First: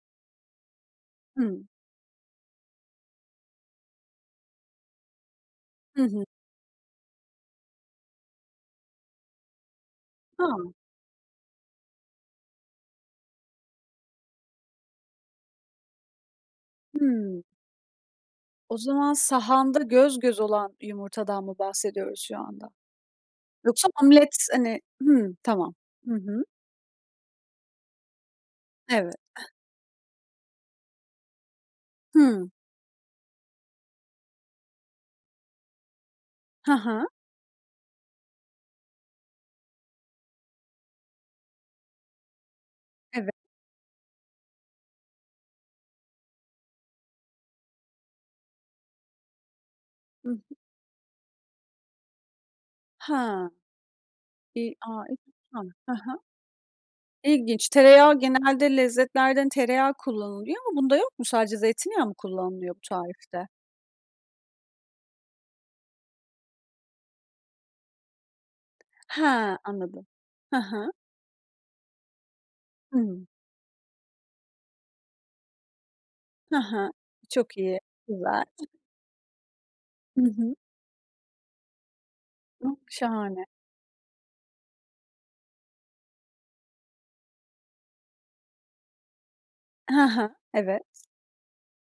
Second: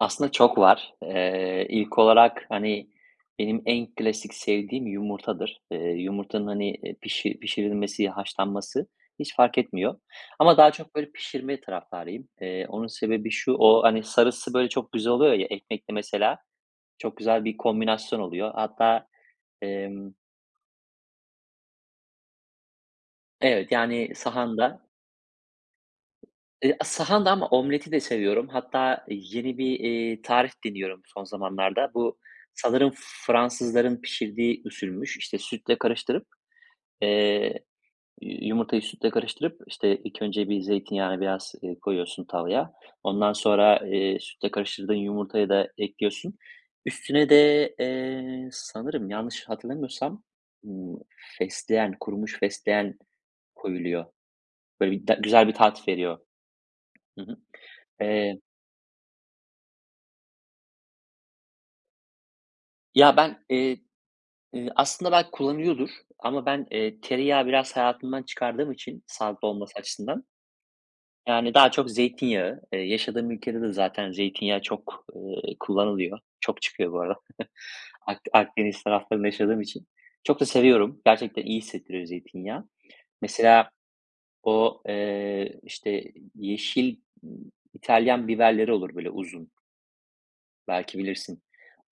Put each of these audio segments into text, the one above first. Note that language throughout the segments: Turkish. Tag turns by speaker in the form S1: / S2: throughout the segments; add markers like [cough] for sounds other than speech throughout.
S1: Aslında çok var.
S2: Hıı.
S1: Eee, ilk olarak, hani, benim en klasik sevdiğim yumurtadır. Eee,
S2: Hı hı.
S1: yumurtanın, hani, eee, pişi pişirilmesi, ya, haşlanması hiç fark etmiyor ama daha
S2: A.
S1: çok, böyle, pişirme taraftarıyım. Eee, onun sebebi şu, o, hani, sarısı böyle çok güzel oluyor ya, ekmekle mesela çok
S2: Hıı.
S1: güzel bir kombinasyon oluyor.
S2: O
S1: Hatta,
S2: zaman sahanda
S1: emm
S2: göz göz olan yumurtadan mı bahsediyoruz şu anda?
S1: Evet,
S2: Yoksa
S1: yani
S2: omlet hani
S1: sahanda.
S2: Hı, tamam. Hı hı.
S1: Eee, sahanda ama omleti de seviyorum. Hatta
S2: Evet. [scoffs]
S1: yeni bir, iii, tarif deniyorum son zamanlarda. Bu
S2: Hıı.
S1: sanırım Fransızların pişirdiği usulmüş. İşte, sütle karıştırıp,
S2: Ha ha.
S1: eee, yumurtayı sütle karıştırıp, işte, ilk önce bir zeytinyağını biraz, eee, koyuyorsun tavaya,
S2: Eve
S1: ondan sonra, eee, sütle karıştırdığın yumurtayı da ekliyorsun. Üstüne de, eee, sanırım yanlış hatırlamıyorsam,
S2: Hı hı.
S1: ımm, fesleğen, kurumuş fesleğen
S2: Ha.
S1: koyuluyor.
S2: İii,
S1: Böyle
S2: aaa,
S1: bir de güzel bir
S2: [unintelligible]
S1: tat
S2: Hı
S1: veriyor.
S2: hı.
S1: Hı hı.
S2: İlginç, tereyağı
S1: Eee
S2: genelde lezzetlerden tereyağı kullanılıyor ama bunda yok mu? Sadece zeytinyağı mı kullanılıyor bu
S1: Ya, ben,
S2: tarifte?
S1: eee, eee, aslında belki kullanıyordur ama ben, eee, tereyağı biraz hayatımdan çıkardığım için, sağlıklı
S2: Ha,
S1: olması
S2: anladım.
S1: açısından.
S2: Hı hı.
S1: Yani, daha çok zeytinyağı, eee,
S2: Hıı.
S1: yaşadığım ülkede de zaten zeytinyağı çok, eee, kullanılıyor.
S2: Hı
S1: Çok
S2: hı,
S1: çıkıyor bu ara. [chuckles]
S2: çok iyi,
S1: Ak
S2: güzel.
S1: Akdeniz taraflarında yaşadığım için
S2: Hı
S1: çok da
S2: hı.
S1: seviyorum. Gerçekten iyi hissettiriyor zeytinyağı.
S2: [unintelligible] Şahane.
S1: Mesela o, eee, işte, yeşil, ııı, İtalyan biberleri olur, böyle uzun
S2: Hı hı.
S1: belki
S2: Evet.
S1: bilirsin.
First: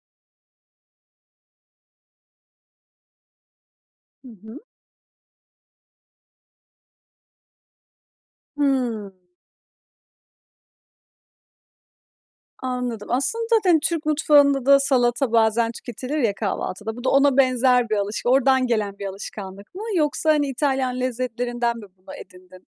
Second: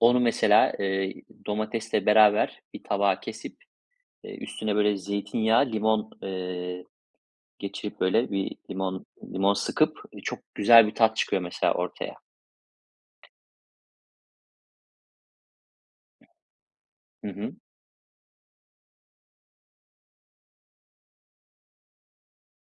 S1: Onu mesela, eee, domatesle beraber bir tabağa kesip,
S2: Hı
S1: eee,
S2: hı.
S1: üstüne, böyle, zeytinyağı, limon, eee, geçirip, böyle, bir limon
S2: Hıı.
S1: limon sıkıp çok güzel bir tat çıkıyor mesela ortaya.
S2: Anladım. Aslında zaten Türk mutfağında da salata bazen tüketilir ya kahvaltıda, bu da
S1: Hı
S2: ona
S1: hı.
S2: benzer bir alış oradan gelen bir alışkanlık mı yoksa, hani, İtalyan lezzetlerinden mi bunu edindin?